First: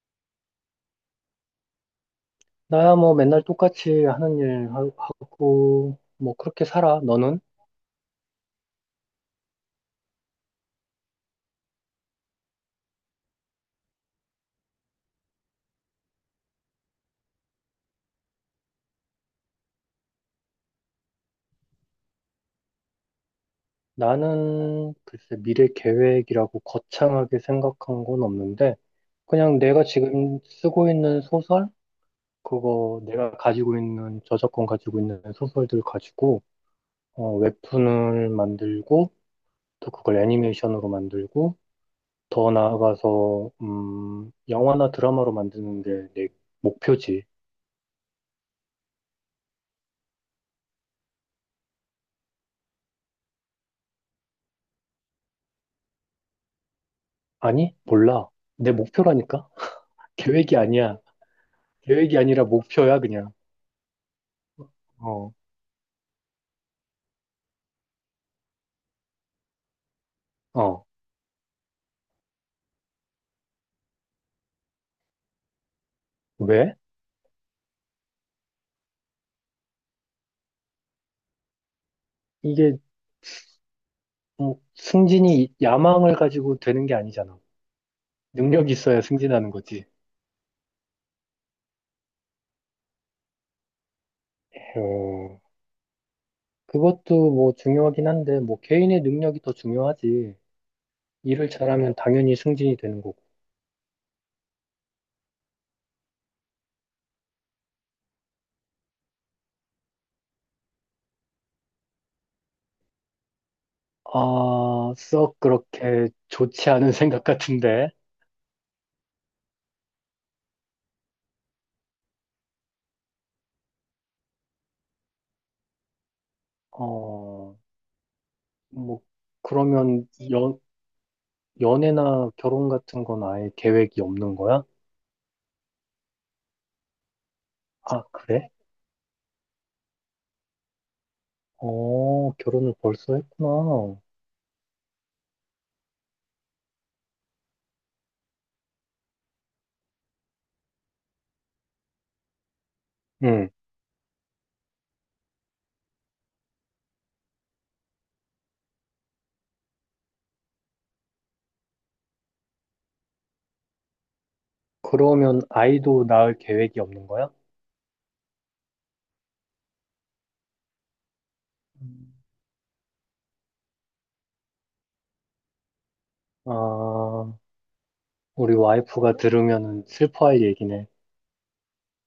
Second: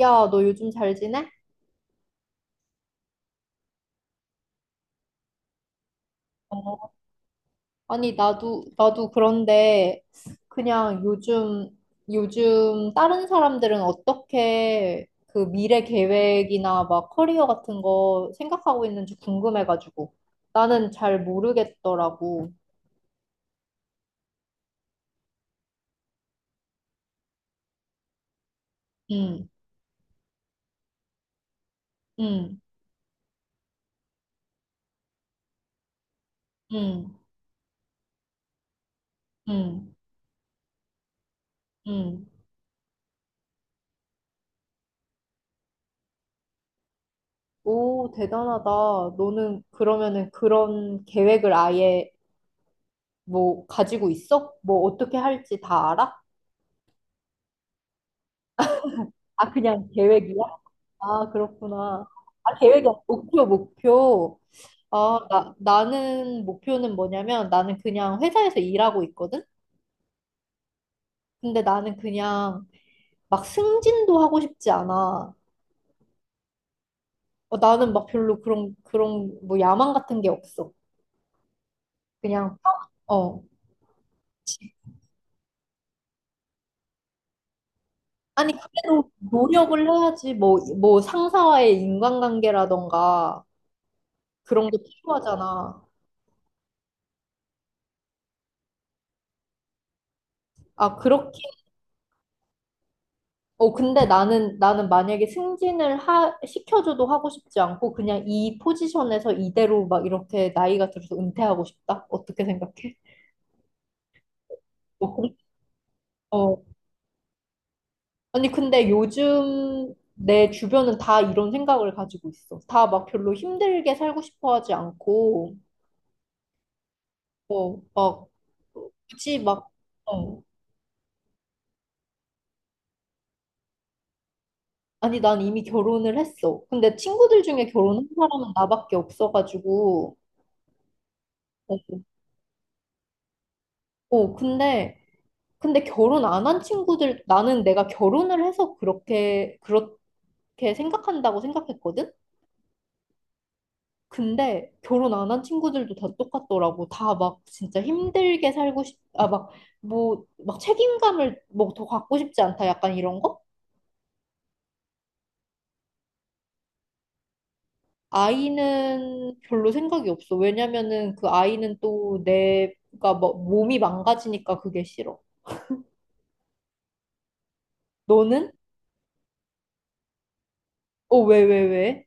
야, 너 요즘 잘 지내? 나야 뭐 맨날 똑같이 하는 일 하고, 뭐 그렇게 어, 살아, 너는? 아니, 나도 그런데 그냥 요즘 다른 사람들은 어떻게 그 미래 계획이나 막 커리어 같은 거 생각하고 있는지 궁금해가지고. 나는 잘 모르겠더라고. 나는 글쎄 미래 계획이라고 거창하게 생각한 건 없는데, 응, 그냥 내가 지금 쓰고 있는 소설? 응, 그거 내가 가지고 있는, 저작권 가지고 있는 소설들 가지고, 응, 어, 웹툰을 만들고, 또 응, 그걸 애니메이션으로 만들고, 응. 더 나아가서, 영화나 드라마로 만드는 게 내 목표지. 오, 대단하다. 너는 그러면은 그런 계획을 아예 뭐 가지고 있어? 뭐 어떻게 할지 다 알아? 아니? 몰라. 내 목표라니까? 아, 그냥 계획이야? 계획이 아니야. 아, 그렇구나. 계획이 아니라 아, 계획이 아니라 목표야, 그냥. 목표, 목표. 아, 어, 나는 목표는 뭐냐면 나는 그냥 회사에서 일하고 있거든? 어. 근데 나는 그냥 막 승진도 하고 싶지 않아. 왜? 어, 나는 막 별로 그런 뭐 야망 같은 게 없어. 그냥, 이게 어. 뭐 승진이 야망을 가지고 되는 게 아니잖아. 아니, 능력이 있어야 그래도 승진하는 거지. 노력을 해야지. 뭐 상사와의 인간관계라던가 그런 게 어, 필요하잖아. 그것도 뭐 중요하긴 한데, 뭐 개인의 능력이 더 중요하지. 아, 그렇, 일을 잘하면 당연히 승진이 되는 거고. 어, 근데 나는 만약에 시켜줘도 하고 싶지 않고, 그냥 이 포지션에서 이대로 막 이렇게 나이가 들어서 은퇴하고 싶다? 어떻게 생각해? 아, 어, 공- 썩 그렇게 어. 좋지 않은 생각 같은데. 아니, 근데 요즘 내 주변은 다 이런 생각을 가지고 있어. 다 막 별로 힘들게 살고 싶어 하지 않고, 어, 어, 막, 뭐, 굳이 막, 그러면 어. 연애나 결혼 같은 건 아예 계획이 없는 거야? 아니, 난 이미 결혼을 했어. 근데 친구들 중에 아, 결혼한 그래? 사람은 나밖에 없어가지고, 어, 어, 결혼을 벌써 했구나. 어, 근데 결혼 안 한 친구들, 나는 내가 결혼을 해서 그렇게 생각한다고 생각했거든? 응. 근데 결혼 안 한 친구들도 다 똑같더라고. 다 막 진짜 힘들게 살고 싶, 아, 막, 뭐, 막 책임감을 뭐 더 갖고 싶지 않다. 약간 이런 거? 그러면 아이도 낳을 계획이 없는 거야? 아이는 별로 생각이 없어. 왜냐면은 그 아이는 음. 또 내가 뭐 몸이 망가지니까 그게 싫어. 아, 너는? 우리 와이프가 들으면은 슬퍼할 얘기네. 어, 왜?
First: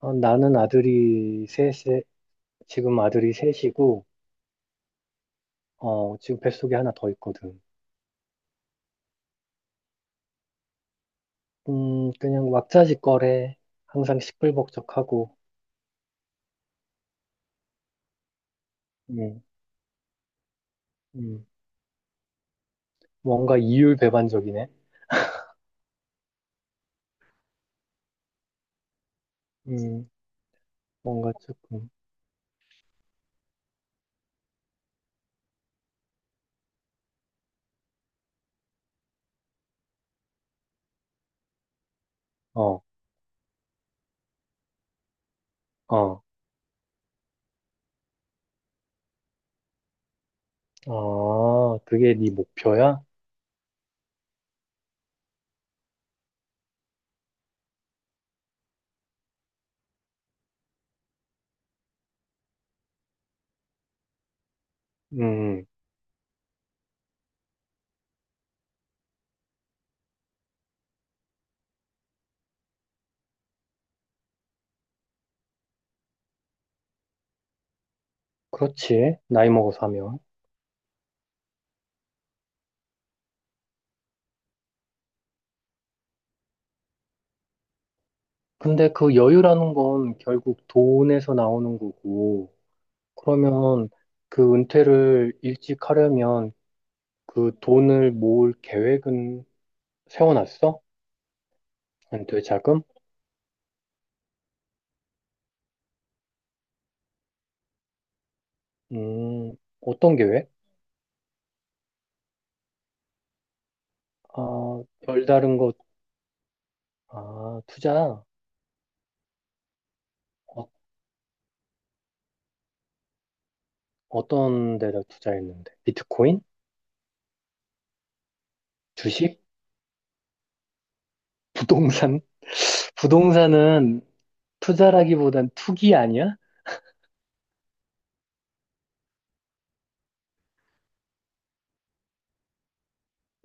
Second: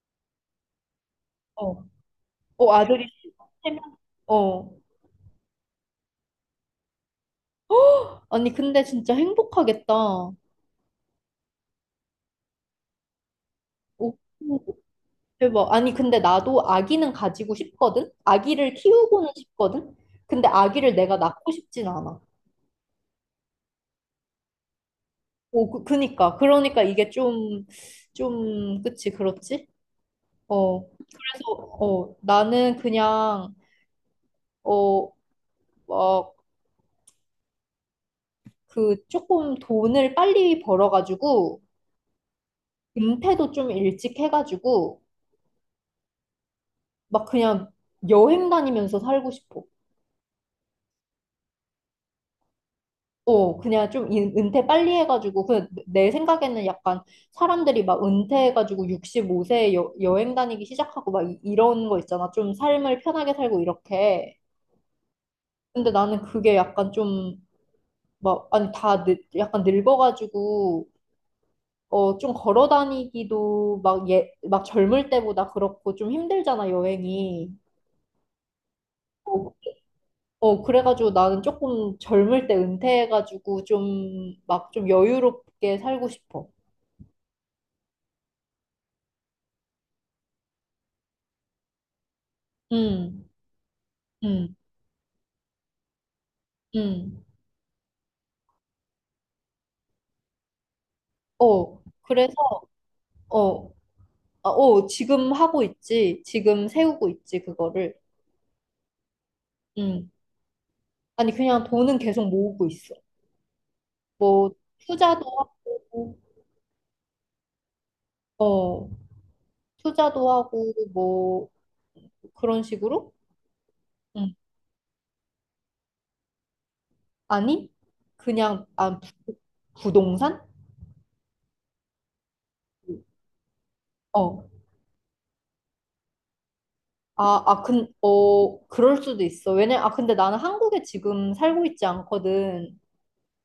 아, 나는 아들이 어, 셋에, 어, 지금 아들이 아들이 세 명? 셋이고, 어. 어, 지금 뱃속에 하나 더 있거든. 아니, 근데 진짜 행복하겠다. 그냥 왁자지껄해. 오, 항상 시끌벅적하고, 대박. 아니, 근데 나도 아기는 가지고 싶거든? 아기를 키우고는 음, 싶거든? 근데 아기를 내가 음, 낳고 싶진 않아. 뭔가 이율배반적이네. 오, 그니까. 그러니까 이게 좀, 좀, 그치, 그렇지? 음, 어. 뭔가 그래서, 조금, 어, 나는 그냥, 어, 막, 그, 조금 돈을 빨리 벌어가지고, 어, 은퇴도 좀 일찍 해가지고, 어, 막 그냥 여행 다니면서 살고 싶어. 아, 그게 네 목표야? 어, 은퇴 빨리 해가지고, 그, 내 생각에는 약간 사람들이 막 은퇴해가지고 65세에 여행 다니기 시작하고 이런 거 있잖아. 좀 삶을 편하게 살고 이렇게. 음, 근데 나는 그게 약간 좀, 막, 아니, 약간 늙어가지고, 어, 좀 걸어 다니기도 막 젊을 때보다 그렇고 좀 힘들잖아, 여행이. 그렇지. 나이 어, 먹어서 하면. 어, 그래가지고 나는 조금 젊을 때 은퇴해가지고 좀, 막 좀 여유롭게 살고 싶어. 근데 그 여유라는 건 결국 돈에서 나오는 거고, 음. 그러면 그 음. 은퇴를 일찍 하려면 음. 그 돈을 모을 계획은 세워놨어? 어, 그래서, 은퇴 자금? 어, 어, 지금 하고 있지. 지금 세우고 있지, 그거를. 음, 음. 어떤 계획? 아니, 그냥 돈은 계속 모으고 있어. 뭐, 아, 투자도 별다른 것, 하고, 아, 투자? 어, 투자도 어, 하고, 뭐, 그런 식으로? 음. 어떤 데다 투자했는데? 비트코인? 아니, 그냥, 아, 부, 주식? 부동산? 부동산? 부동산은 어. 투자라기보단 투기 아니야? 어, 그럴 수도 있어. 아, 근데 나는 한국에 지금 살고 있지 않거든.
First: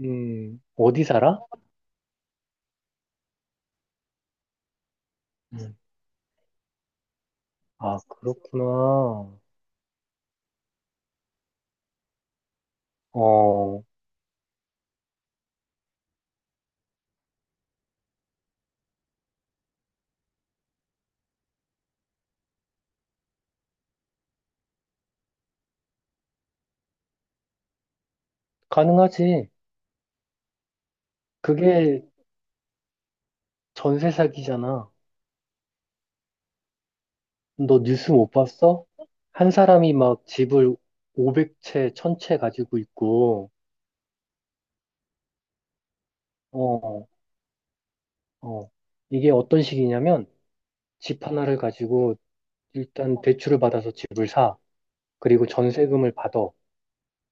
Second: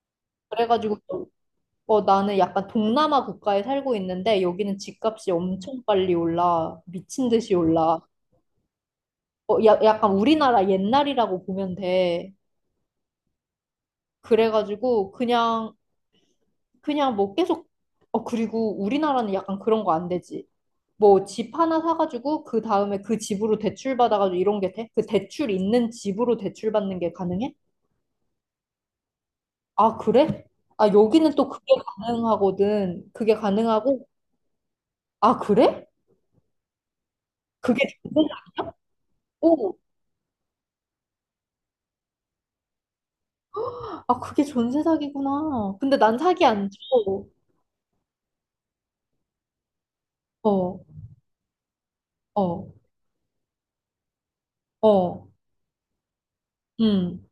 그래가지고 어디 살아? 어, 나는 약간 동남아 국가에 살고 있는데 여기는 집값이 음, 엄청 빨리 올라. 미친 듯이 아, 올라. 그렇구나. 어, 약간 우리나라 옛날이라고 보면 돼. 어, 그래가지고 그냥 그냥 뭐 계속 어 그리고 우리나라는 약간 그런 거 안 되지. 뭐 집 하나 사가지고 그 다음에 그 집으로 대출 받아가지고 이런 게 돼? 그 대출 있는 집으로 대출 받는 게 가능해? 가능하지. 아 그래? 아 여기는 또 그게 그게 가능하거든. 그게 가능하고 전세 사기잖아. 아 그래? 너 그게 뉴스 못 봤어? 한 가능하고 사람이 막 집을 500채, 1000채 가지고 있고, 아, 그게 전세 사기구나. 근데 난 사기 안 줘. 어, 어. 이게 어떤 식이냐면, 어, 집 하나를 가지고 어, 일단 대출을 받아서 집을 사. 어, 그리고 전세금을 받아. 음,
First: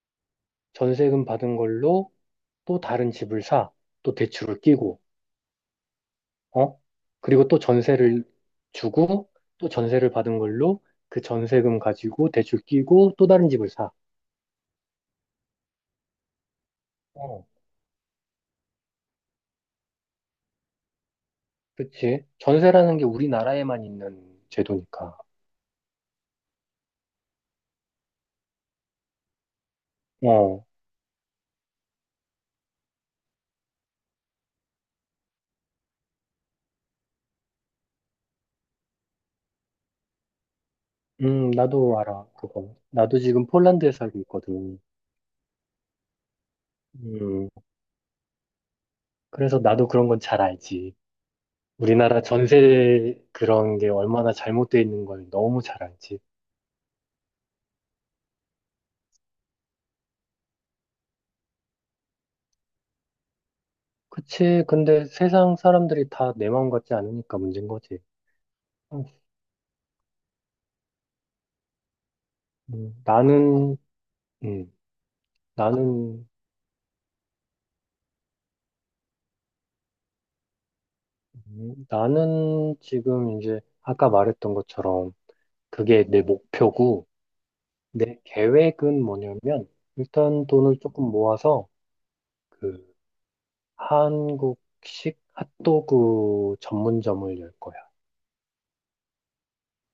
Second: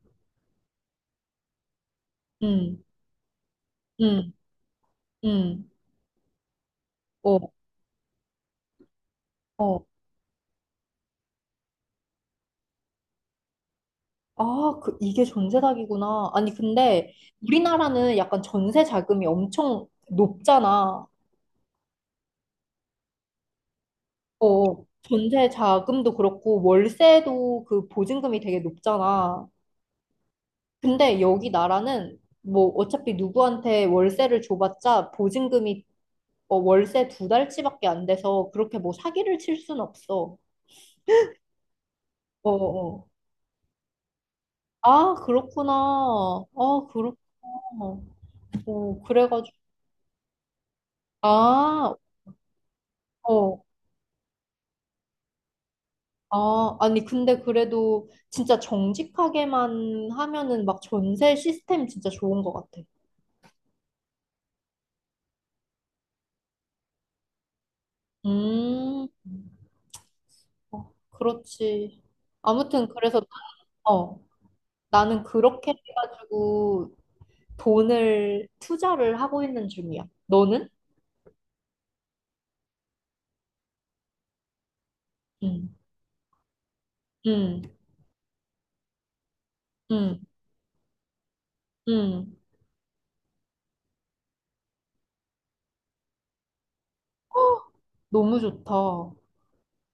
전세금 받은 걸로 또 음, 다른 집을 사. 또 음, 대출을 끼고. 음, 어? 그리고 어, 또 전세를 주고 또 어. 전세를 받은 걸로 그 전세금 가지고 대출 끼고 또 다른 집을 사. 아, 그, 이게 전세 사기구나. 아니, 근데 어. 우리나라는 약간 전세 자금이 엄청 높잖아. 그치? 전세라는 게 우리나라에만 있는 어, 제도니까. 전세 자금도 그렇고, 월세도 그 보증금이 되게 높잖아. 어. 근데 여기 나라는 뭐 어차피 누구한테 월세를 줘봤자 보증금이 어, 월세 두 달치밖에 안 돼서 그렇게 뭐 사기를 칠 순 없어. 나도 알아, 어, 그거. 어. 나도 지금 폴란드에 살고 있거든. 아, 그렇구나. 아, 그렇구나. 음, 오, 그래가지고. 그래서 나도 그런 건 잘 알지. 아, 우리나라 전세 어. 그런 게 얼마나 잘못돼 있는 걸 너무 잘 알지. 아, 아니, 근데 그래도 진짜 정직하게만 하면은 막 전세 시스템 진짜 좋은 것 같아. 그치. 근데 세상 사람들이 다 내 마음 같지 않으니까 문제인 거지. 음, 어, 그렇지. 아무튼, 음, 그래서, 나는, 어, 음, 나는 그렇게 나는, 해가지고 돈을 투자를 하고 있는 중이야. 너는? 나는 지금 이제 아까 말했던 것처럼 응, 그게 내 목표고 응, 내 계획은 뭐냐면 응, 일단 돈을 조금 모아서 응. 그 한국식 핫도그 전문점을 열 거야. 너무 좋다. 어.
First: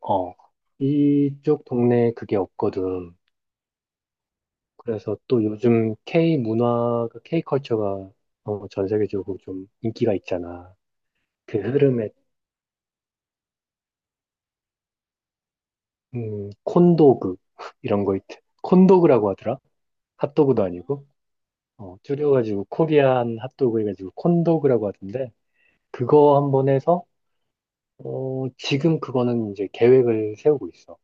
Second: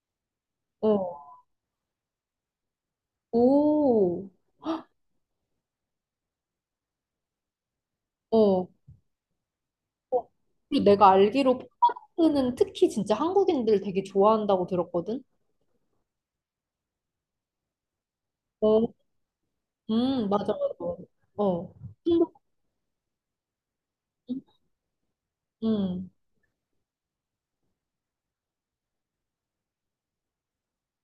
어, 이쪽 동네에 그게 없거든. 오. 그래서 또 요즘 K 문화가, K 컬처가 어. 어, 전 세계적으로 좀 인기가 어. 있잖아. 그리고 내가 그 알기로 흐름에, 포크는 특히 진짜 한국인들 되게 좋아한다고 들었거든. 콘도그, 이런 거 있, 어. 콘도그라고 하더라. 맞아, 핫도그도 맞아. 아니고, 어. 어, 행복. 줄여가지고 코리안 핫도그 해가지고 콘도그라고 하던데, 음. 그거 한번 해서, 어, 지금 그거는 이제 계획을 세우고 있어.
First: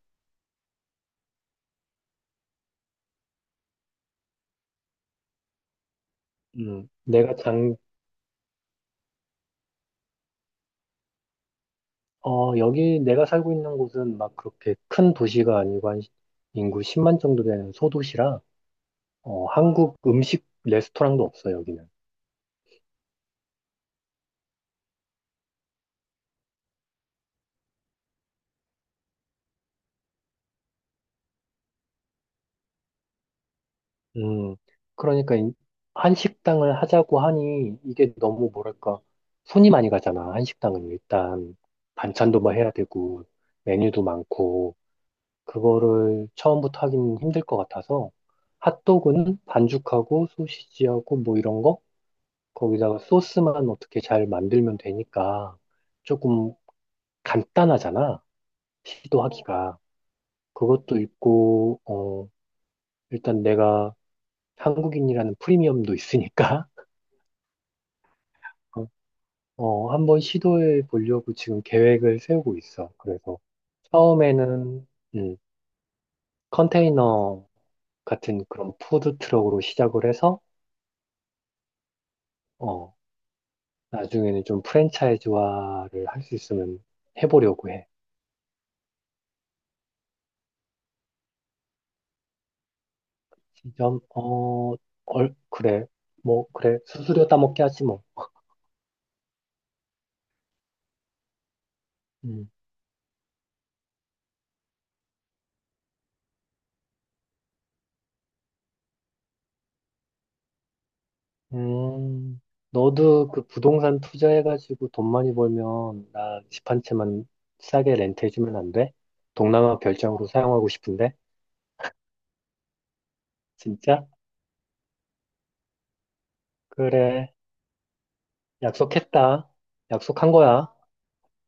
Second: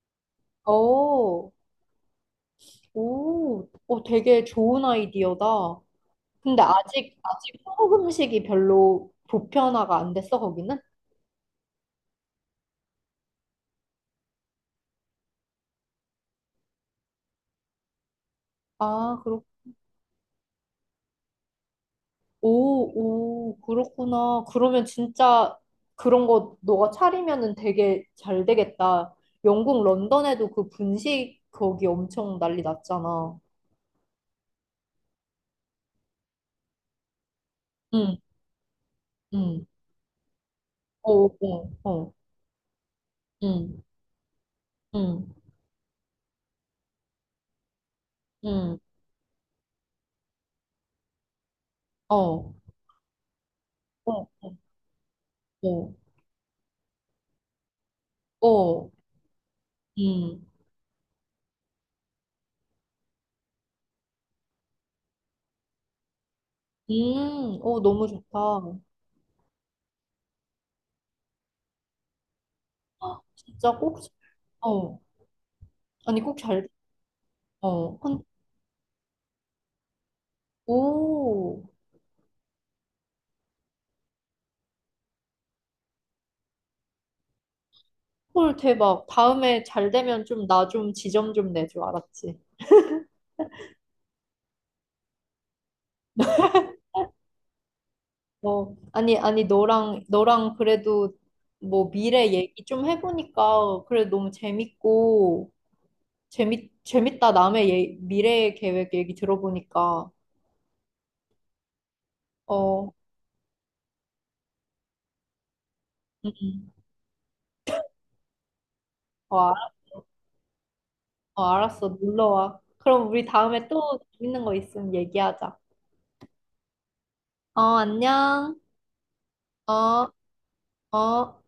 어. 오. 어, 되게 좋은 아이디어다. 근데 음, 아직 내가 아직 장, 한국 음식이 별로 보편화가 안 됐어, 거기는? 어, 여기 내가 살고 있는 곳은 막 그렇게 큰 도시가 아니고 인구 10만 정도 되는 소도시라, 아, 어, 그렇구나. 한국 음식 레스토랑도 없어, 여기는. 오, 오, 그렇구나. 그러면 진짜 그런 거 너가 차리면은 되게 잘 되겠다. 영국 런던에도 그 분식 거기 엄청 난리 났잖아. 음, 그러니까 한식당을 하자고 하니 이게 응, 너무 뭐랄까 응. 손이 많이 가잖아. 한식당은 어, 일단 어, 어. 반찬도 뭐 해야 되고 응, 메뉴도 많고 응, 그거를 처음부터 하긴 힘들 것 같아서 응. 응. 핫도그는 반죽하고 소시지하고 뭐 이런 거 어, 거기다가 소스만 어떻게 잘 어, 만들면 되니까 어, 조금 간단하잖아. 어. 시도하기가 응, 그것도 있고 어 일단 내가 한국인이라는 프리미엄도 있으니까. 어, 너무 좋다. 어, 한번 시도해 보려고 지금 계획을 세우고 있어. 아, 그래서 진짜 꼭, 처음에는 어. 음, 아니, 꼭 잘, 컨테이너 어. 혼- 같은 그런 푸드 트럭으로 시작을 해서 오. 어, 나중에는 좀 프랜차이즈화를 할 수 있으면 해보려고 해. 헐, 대박. 다음에 잘 되면 좀 나 좀 지점 좀 내줘, 알았지? 지점 어, 얼, 그래. 뭐 그래. 수수료 따먹게 하지 뭐. 어, 아니, 아니, 너랑 그래도 뭐 미래 음. 얘기 좀 해보니까 그래 너무 재밌고, 재밌다. 남의 미래 계획 얘기 들어보니까. 음, 어, 너도 그 부동산 투자해가지고 돈 많이 벌면 음, 나 집 음. 한 채만 싸게 렌트해주면 안 돼? 어, 알- 동남아 별장으로 사용하고 싶은데. 어, 알았어. 놀러 와. 그럼 우리 다음에 또 진짜? 재밌는 거 있으면 얘기하자. 그래. 어, 안녕. 약속했다. 어, 약속한 거야. 어.